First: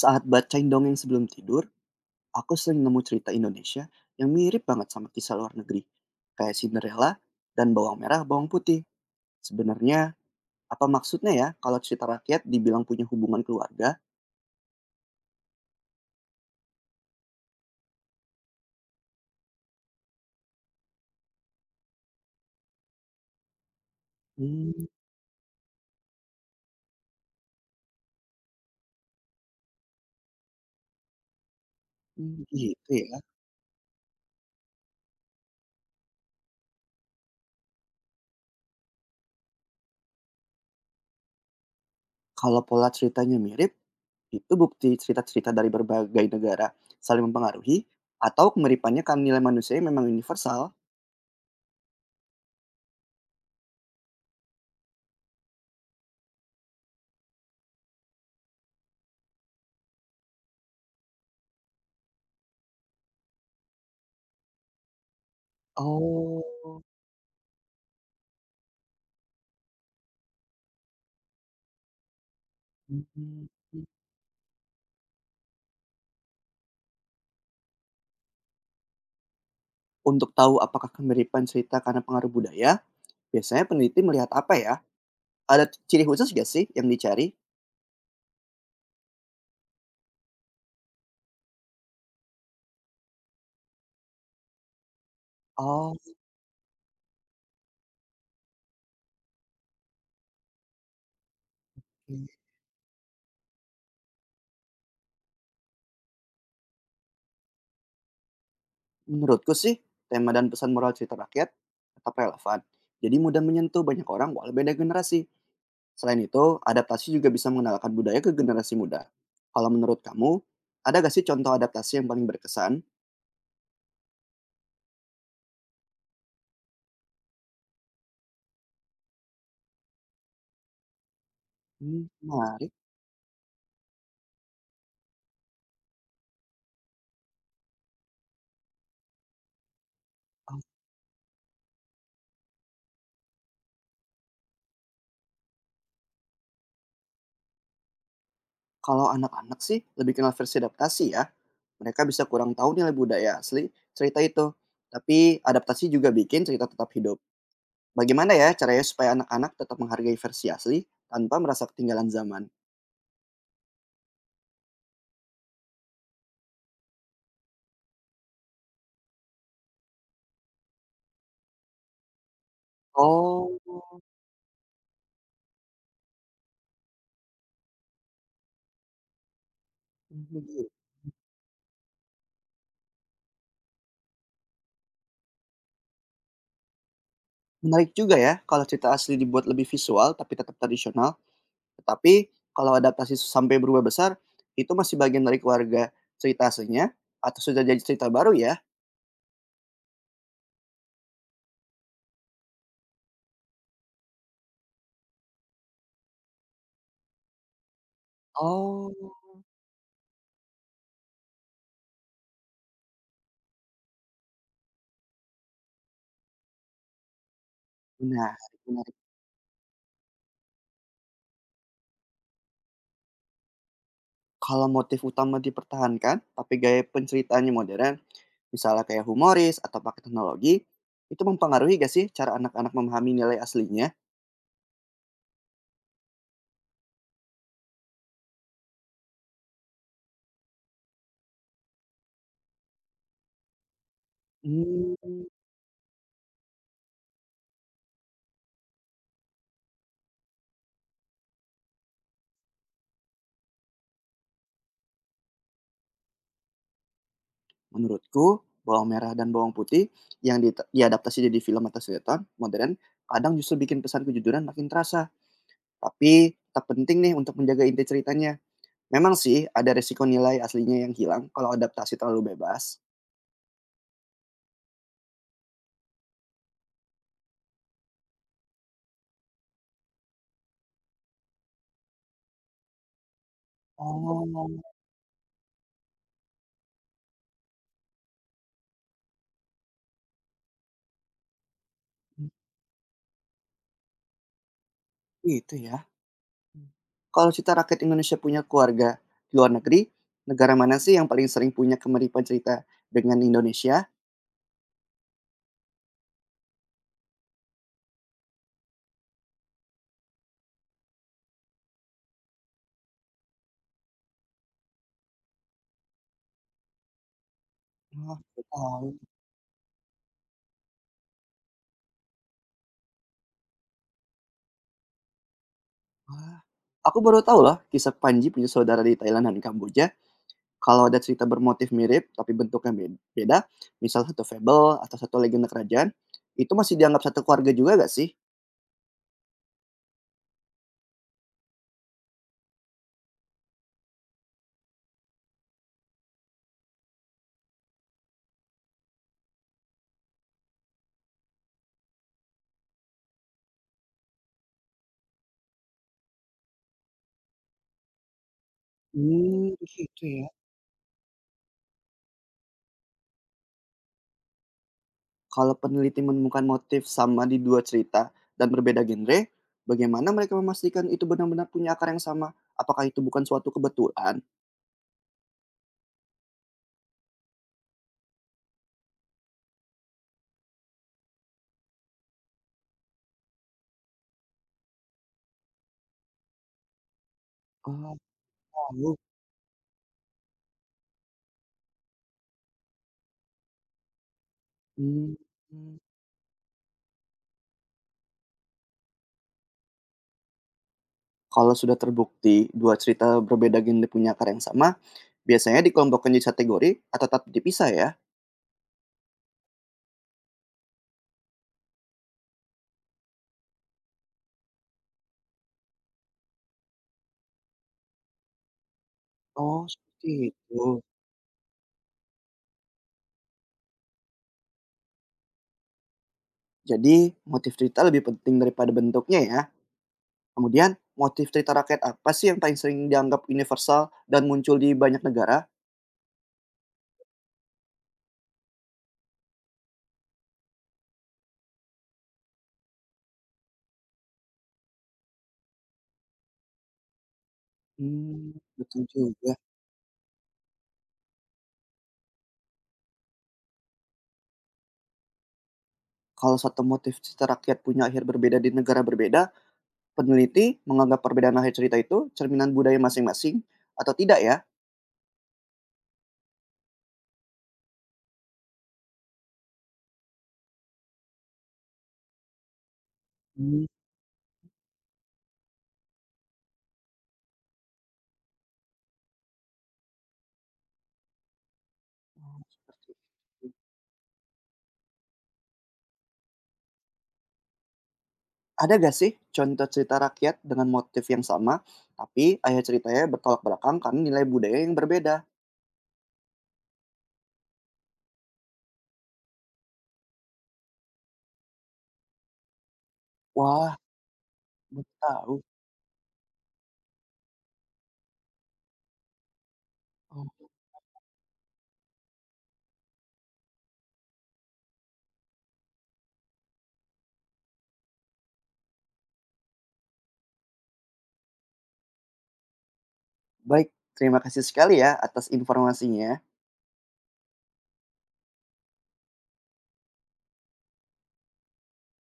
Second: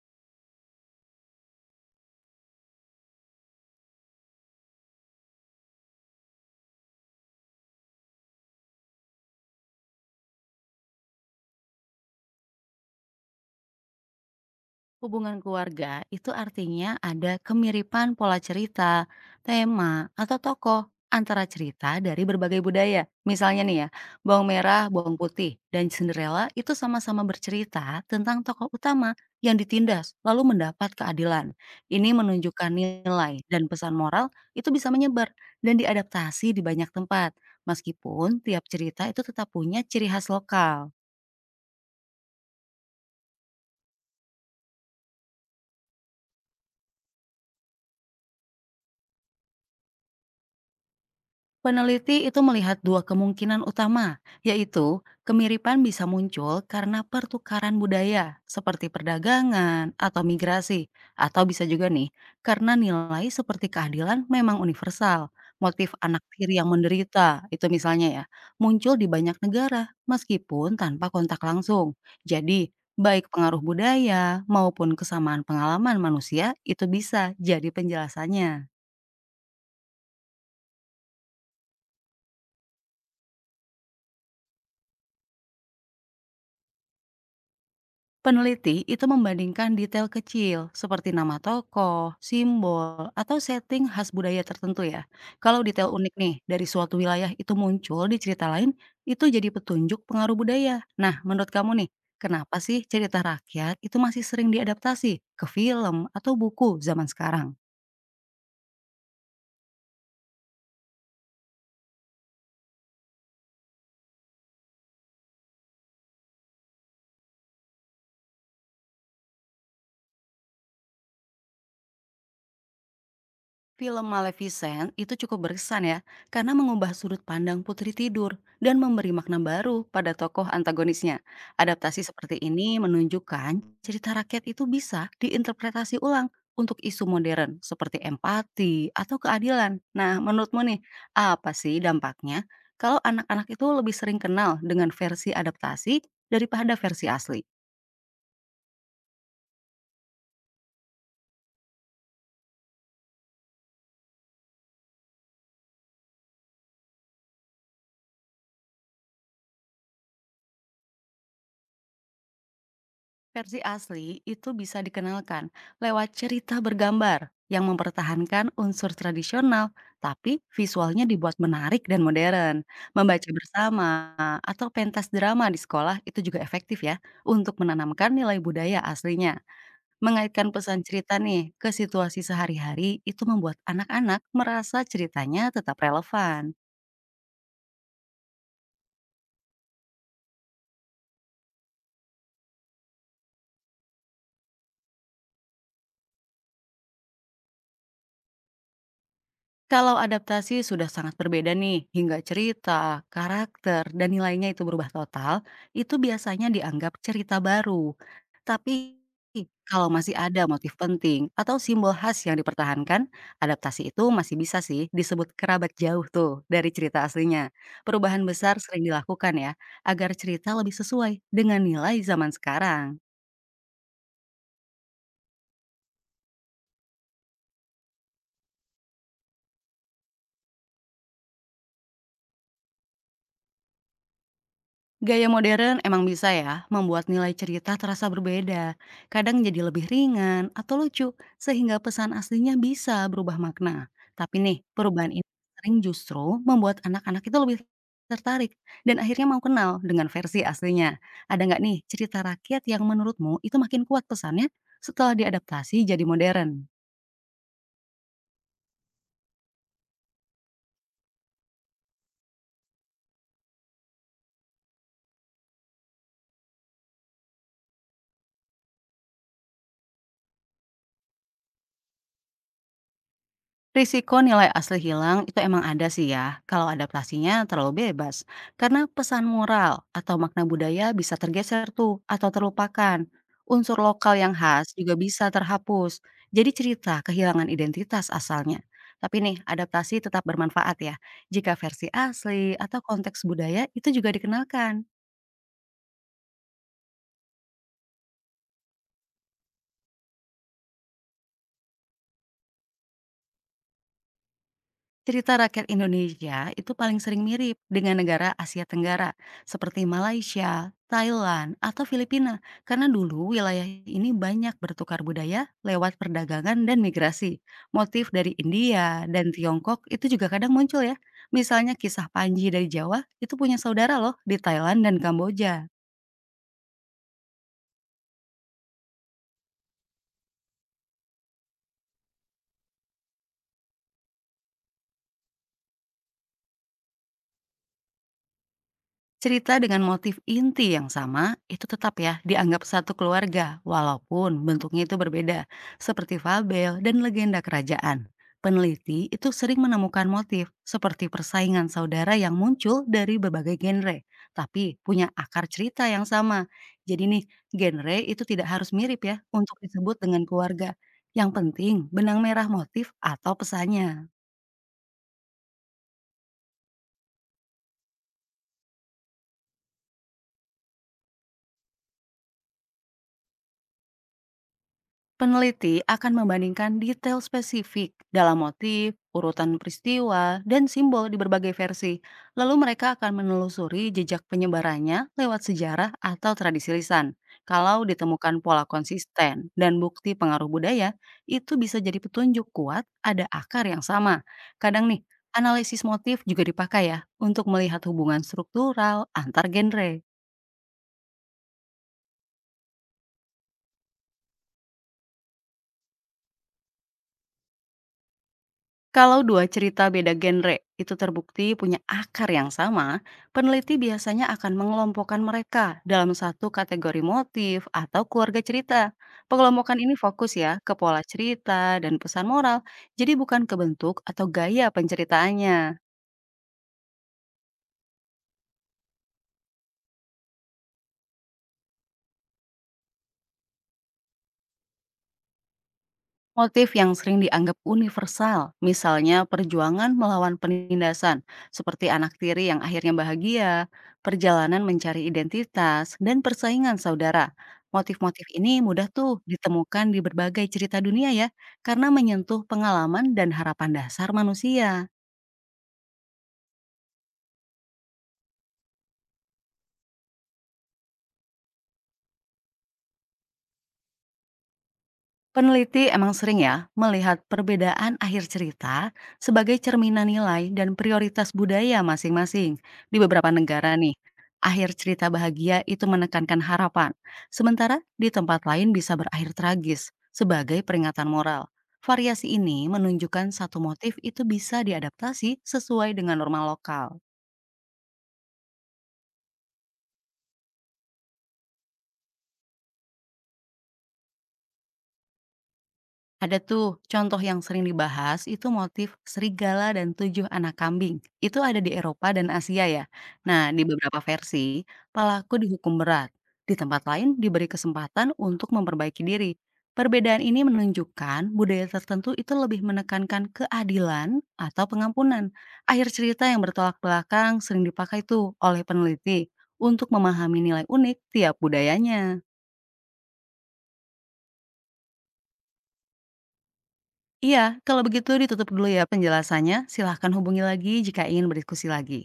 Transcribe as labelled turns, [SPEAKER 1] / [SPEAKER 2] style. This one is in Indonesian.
[SPEAKER 1] Saat bacain dongeng sebelum tidur, aku sering nemu cerita Indonesia yang mirip banget sama kisah luar negeri, kayak Cinderella dan bawang merah, bawang putih. Sebenarnya, apa maksudnya ya kalau cerita rakyat dibilang punya hubungan keluarga?
[SPEAKER 2] Hubungan keluarga itu artinya ada kemiripan pola cerita, tema, atau tokoh antara cerita dari berbagai budaya. Misalnya nih ya, bawang
[SPEAKER 1] Hmm,
[SPEAKER 2] merah, bawang putih, dan Cinderella itu sama-sama bercerita tentang tokoh utama yang ditindas lalu mendapat keadilan. Ini menunjukkan
[SPEAKER 1] gitu ya.
[SPEAKER 2] nilai dan pesan moral itu bisa menyebar dan diadaptasi di banyak tempat. Meskipun tiap cerita itu tetap punya ciri khas lokal.
[SPEAKER 1] Kalau pola ceritanya mirip, itu bukti cerita-cerita dari berbagai negara saling mempengaruhi atau kemiripannya kan nilai manusianya memang universal.
[SPEAKER 2] Peneliti itu melihat dua kemungkinan utama, yaitu kemiripan bisa muncul karena pertukaran budaya seperti perdagangan atau migrasi, atau bisa juga nih karena nilai seperti keadilan memang universal. Motif anak
[SPEAKER 1] Oh.
[SPEAKER 2] tiri yang menderita itu misalnya ya, muncul di banyak negara meskipun tanpa kontak langsung. Jadi, baik
[SPEAKER 1] Hmm.
[SPEAKER 2] pengaruh budaya maupun kesamaan pengalaman manusia itu bisa jadi penjelasannya.
[SPEAKER 1] Untuk tahu apakah kemiripan cerita karena pengaruh budaya, biasanya peneliti melihat apa ya? Ada ciri khusus gak sih yang dicari?
[SPEAKER 2] Peneliti itu membandingkan detail kecil seperti nama tokoh, simbol, atau setting khas budaya tertentu ya. Kalau
[SPEAKER 1] Oh,
[SPEAKER 2] detail unik
[SPEAKER 1] oke.
[SPEAKER 2] nih dari suatu wilayah itu muncul di cerita lain, itu jadi petunjuk pengaruh budaya. Nah, menurut kamu nih, kenapa sih cerita rakyat itu masih sering diadaptasi ke film atau buku zaman sekarang?
[SPEAKER 1] Menurutku sih tema dan pesan moral cerita rakyat tetap relevan. Jadi mudah menyentuh banyak orang walau beda generasi. Selain itu, adaptasi juga bisa mengenalkan budaya ke generasi muda. Kalau menurut kamu, ada gak sih contoh adaptasi yang paling berkesan?
[SPEAKER 2] Film Maleficent itu cukup berkesan ya, karena mengubah sudut pandang putri tidur dan memberi makna baru pada tokoh antagonisnya.
[SPEAKER 1] Hmm,
[SPEAKER 2] Adaptasi seperti
[SPEAKER 1] menarik.
[SPEAKER 2] ini menunjukkan cerita rakyat itu bisa diinterpretasi ulang untuk isu modern seperti empati atau keadilan. Nah,
[SPEAKER 1] Oh,
[SPEAKER 2] menurutmu nih, apa sih dampaknya kalau anak-anak itu lebih sering kenal dengan versi adaptasi daripada versi asli?
[SPEAKER 1] kalau anak-anak sih lebih kenal versi adaptasi ya. Mereka bisa kurang tahu nilai budaya asli cerita itu. Tapi adaptasi juga bikin cerita tetap hidup. Bagaimana ya caranya supaya anak-anak tetap menghargai versi asli tanpa merasa ketinggalan zaman?
[SPEAKER 2] Versi asli itu bisa dikenalkan lewat cerita bergambar yang mempertahankan unsur tradisional, tapi visualnya dibuat menarik dan modern. Membaca
[SPEAKER 1] Oh,
[SPEAKER 2] bersama atau pentas drama di sekolah itu juga efektif ya untuk menanamkan nilai budaya aslinya. Mengaitkan
[SPEAKER 1] mhm,
[SPEAKER 2] pesan cerita nih ke situasi sehari-hari itu membuat anak-anak merasa ceritanya tetap relevan.
[SPEAKER 1] menarik juga ya kalau cerita asli dibuat lebih visual tapi tetap tradisional, tetapi kalau adaptasi sampai berubah besar, itu masih bagian dari keluarga cerita aslinya atau sudah jadi cerita baru ya?
[SPEAKER 2] Kalau adaptasi sudah sangat berbeda nih, hingga cerita, karakter, dan nilainya itu berubah total, itu biasanya dianggap cerita baru.
[SPEAKER 1] Oh,
[SPEAKER 2] Tapi kalau masih ada motif penting atau simbol khas yang dipertahankan, adaptasi itu masih bisa sih disebut kerabat jauh tuh dari cerita aslinya. Perubahan
[SPEAKER 1] menarik,
[SPEAKER 2] besar sering
[SPEAKER 1] menarik.
[SPEAKER 2] dilakukan ya, agar cerita lebih sesuai dengan nilai zaman sekarang.
[SPEAKER 1] Kalau motif utama dipertahankan tapi gaya penceritaannya modern, misalnya kayak humoris atau pakai teknologi, itu mempengaruhi gak sih cara anak-anak memahami nilai aslinya?
[SPEAKER 2] Gaya modern emang bisa ya, membuat nilai cerita terasa berbeda. Kadang jadi lebih ringan atau lucu, sehingga pesan aslinya bisa berubah makna. Tapi nih, perubahan
[SPEAKER 1] Mmm,
[SPEAKER 2] ini sering justru membuat anak-anak itu lebih tertarik dan akhirnya mau kenal dengan versi aslinya. Ada nggak nih cerita rakyat yang menurutmu itu makin kuat pesannya setelah diadaptasi jadi modern?
[SPEAKER 1] menurutku bawang merah dan bawang putih yang diadaptasi jadi film atau sinetron modern, kadang justru bikin pesan kejujuran makin terasa, tapi tetap penting nih untuk menjaga inti ceritanya. Memang sih ada resiko nilai aslinya yang hilang kalau adaptasi terlalu bebas.
[SPEAKER 2] Risiko nilai asli hilang itu emang ada sih ya, kalau adaptasinya terlalu bebas. Karena pesan moral atau makna budaya bisa tergeser tuh atau terlupakan. Unsur lokal yang
[SPEAKER 1] Oh,
[SPEAKER 2] khas juga bisa terhapus. Jadi cerita kehilangan identitas asalnya. Tapi nih, adaptasi tetap bermanfaat ya. Jika versi asli atau konteks budaya itu juga dikenalkan.
[SPEAKER 1] gitu ya. Kalau cerita rakyat Indonesia punya keluarga di luar negeri, negara mana sih yang paling sering punya kemiripan cerita dengan Indonesia?
[SPEAKER 2] Cerita rakyat Indonesia itu paling sering mirip dengan negara Asia Tenggara seperti Malaysia, Thailand, atau Filipina karena dulu wilayah ini banyak bertukar budaya lewat perdagangan dan migrasi.
[SPEAKER 1] Oh,
[SPEAKER 2] Motif
[SPEAKER 1] baru
[SPEAKER 2] dari
[SPEAKER 1] tahu.
[SPEAKER 2] India dan Tiongkok itu juga kadang muncul ya. Misalnya kisah Panji dari Jawa itu punya saudara loh di Thailand dan Kamboja.
[SPEAKER 1] Aku baru tahu loh kisah Panji punya saudara di Thailand dan Kamboja. Kalau ada cerita bermotif mirip tapi bentuknya beda, misal satu fable atau satu legenda kerajaan, itu masih dianggap satu keluarga juga gak sih?
[SPEAKER 2] Cerita dengan motif inti yang sama itu tetap ya dianggap satu keluarga walaupun bentuknya itu berbeda seperti fabel dan legenda kerajaan. Peneliti itu sering menemukan motif seperti persaingan saudara yang muncul dari berbagai genre tapi punya akar cerita yang sama. Jadi nih genre itu tidak harus mirip ya
[SPEAKER 1] Hmm,
[SPEAKER 2] untuk disebut
[SPEAKER 1] gitu ya.
[SPEAKER 2] dengan keluarga. Yang penting benang merah motif atau pesannya.
[SPEAKER 1] Kalau peneliti menemukan motif sama di dua cerita dan berbeda genre, bagaimana mereka memastikan itu benar-benar punya akar yang sama? Apakah itu bukan suatu kebetulan?
[SPEAKER 2] Peneliti akan membandingkan detail spesifik dalam motif, urutan peristiwa, dan simbol di berbagai versi. Lalu mereka akan menelusuri jejak penyebarannya lewat sejarah atau tradisi lisan. Kalau
[SPEAKER 1] Oh,
[SPEAKER 2] ditemukan pola
[SPEAKER 1] tahu.
[SPEAKER 2] konsisten dan bukti pengaruh budaya, itu bisa jadi petunjuk kuat ada akar yang sama. Kadang nih,
[SPEAKER 1] Hmm.
[SPEAKER 2] analisis motif juga dipakai ya untuk melihat hubungan struktural antar genre.
[SPEAKER 1] Kalau sudah terbukti dua cerita berbeda genre punya akar yang sama, biasanya dikelompokkan jadi kategori atau tetap dipisah ya?
[SPEAKER 2] Kalau dua cerita beda genre itu terbukti punya akar yang sama, peneliti biasanya akan mengelompokkan mereka dalam satu kategori motif atau keluarga cerita.
[SPEAKER 1] Oh,
[SPEAKER 2] Pengelompokan ini
[SPEAKER 1] seperti
[SPEAKER 2] fokus ya ke
[SPEAKER 1] itu.
[SPEAKER 2] pola cerita dan pesan moral, jadi bukan ke bentuk atau gaya penceritaannya.
[SPEAKER 1] Jadi, motif cerita lebih penting daripada bentuknya ya. Kemudian, motif cerita rakyat apa sih yang paling sering dianggap universal dan muncul di banyak negara?
[SPEAKER 2] Motif yang sering dianggap universal, misalnya perjuangan melawan penindasan, seperti anak tiri yang akhirnya bahagia, perjalanan mencari identitas, dan persaingan saudara. Motif-motif
[SPEAKER 1] Hmm,
[SPEAKER 2] ini
[SPEAKER 1] betul
[SPEAKER 2] mudah tuh
[SPEAKER 1] juga.
[SPEAKER 2] ditemukan di berbagai cerita dunia ya, karena menyentuh pengalaman dan harapan dasar manusia.
[SPEAKER 1] Kalau satu motif cerita rakyat punya akhir berbeda di negara berbeda, peneliti menganggap perbedaan akhir cerita itu cerminan budaya masing-masing atau tidak ya?
[SPEAKER 2] Peneliti emang sering ya melihat perbedaan akhir cerita sebagai cerminan nilai dan prioritas budaya masing-masing. Di beberapa
[SPEAKER 1] Hmm,
[SPEAKER 2] negara nih, akhir cerita bahagia itu menekankan harapan, sementara di tempat lain bisa berakhir tragis sebagai peringatan moral. Variasi ini
[SPEAKER 1] seperti
[SPEAKER 2] menunjukkan
[SPEAKER 1] itu.
[SPEAKER 2] satu motif itu bisa diadaptasi sesuai dengan norma lokal.
[SPEAKER 1] Ada gak sih contoh cerita rakyat dengan motif yang sama, tapi ayah ceritanya bertolak belakang karena nilai budaya yang berbeda?
[SPEAKER 2] Ada tuh, contoh yang sering dibahas itu motif serigala dan 7 anak kambing. Itu ada di Eropa dan Asia ya. Nah, di
[SPEAKER 1] Wah,
[SPEAKER 2] beberapa versi,
[SPEAKER 1] baru tahu.
[SPEAKER 2] pelaku dihukum berat. Di tempat lain diberi kesempatan untuk memperbaiki diri. Perbedaan ini
[SPEAKER 1] Oh,
[SPEAKER 2] menunjukkan budaya tertentu itu lebih menekankan keadilan atau pengampunan. Akhir cerita yang bertolak belakang sering dipakai tuh oleh peneliti untuk memahami nilai unik tiap budayanya.
[SPEAKER 1] baik, terima kasih sekali ya atas informasinya.
[SPEAKER 2] Iya, kalau begitu ditutup dulu ya penjelasannya. Silahkan hubungi lagi jika ingin berdiskusi lagi.